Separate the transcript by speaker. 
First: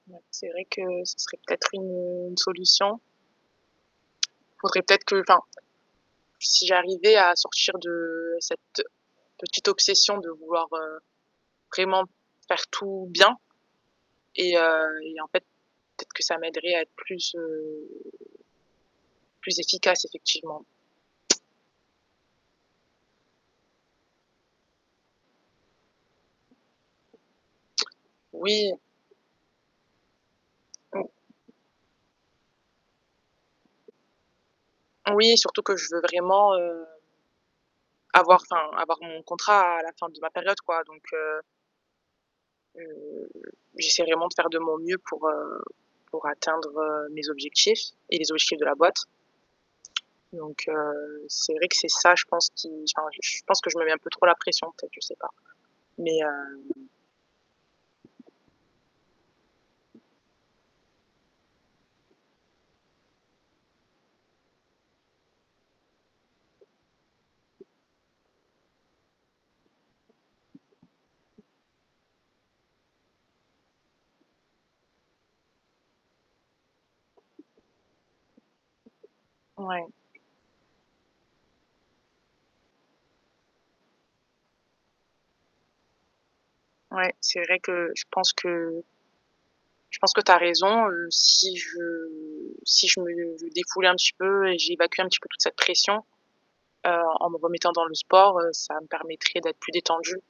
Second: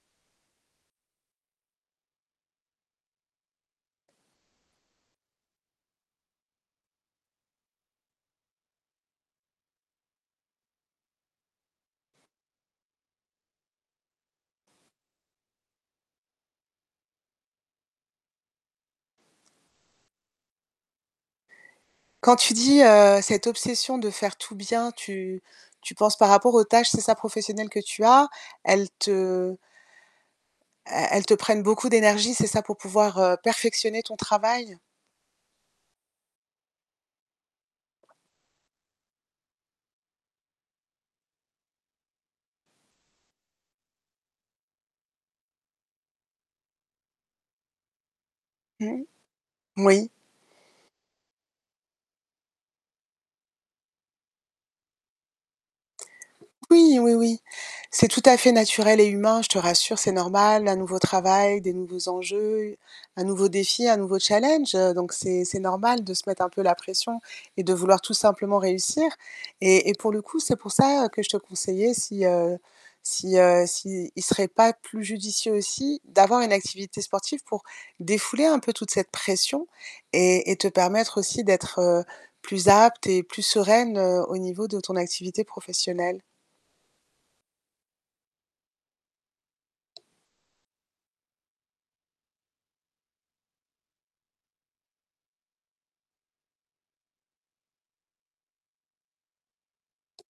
Speaker 1: Ouais, c'est vrai que ce serait peut-être une solution. Faudrait peut-être que enfin, si j'arrivais à sortir de cette petite obsession de vouloir, heu, vraiment faire tout bien et heu, et en fait, peut-être que ça m'aiderait à être plus, heu plus efficace, effectivement.
Speaker 2: Quand tu dis, heu, cette obsession de faire tout bien, tu tu penses par rapport aux tâches, c'est ça, professionnelles que tu as?
Speaker 1: Oui.
Speaker 2: Elles te
Speaker 1: Mmh.
Speaker 2: el elles te prennent beaucoup d'énergie, c'est ça, pour pouvoir, heu, perfectionner ton travail?
Speaker 1: Oui, surtout que je veux vraiment, heu avoir enfin, avoir mon contrat à à la fin de ma période, quoi. Donc heu heu, j'essaie vraiment de faire de mon mieux pour, heu, pour atteindre, heu, mes objectifs et les objectifs de la boîte.
Speaker 2: Mmh. Oui.
Speaker 1: Donc heu, c'est vrai que c'est ça, je pense, qui enfin, je pense que je mets un peu trop la pression, peut-être, je sais pas. Mais hem
Speaker 2: Oui, oui, oui. C'est tout à fait naturel et humain, je te rassure. C'est normal. Un nouveau travail, des nouveaux enjeux, un nouveau défi, un nouveau challenge, heu donc c'est c'est normal de se mettre un peu la pression et de vouloir tout simplement réussir. Et et pour le coup, c'est pour ça, heu, que je te conseillais si, heu si, heu, s'il serait pas plus judicieux aussi d'avoir une activité sportive pour défouler un peu toute cette pression
Speaker 1: Ouais.
Speaker 2: et et te permettre aussi d'être, heu, plus apte et plus sereine, heu, au niveau de ton activité professionnelle.
Speaker 1: Ouais, c'est vrai que je pense que je pense que tu as raison, heu, si je si je me défoulais un petit peu et j'évacuais un petit peu toute cette pression, heu, en me remettant dans le sport, heu, ça me permettrait d'être plus détendue.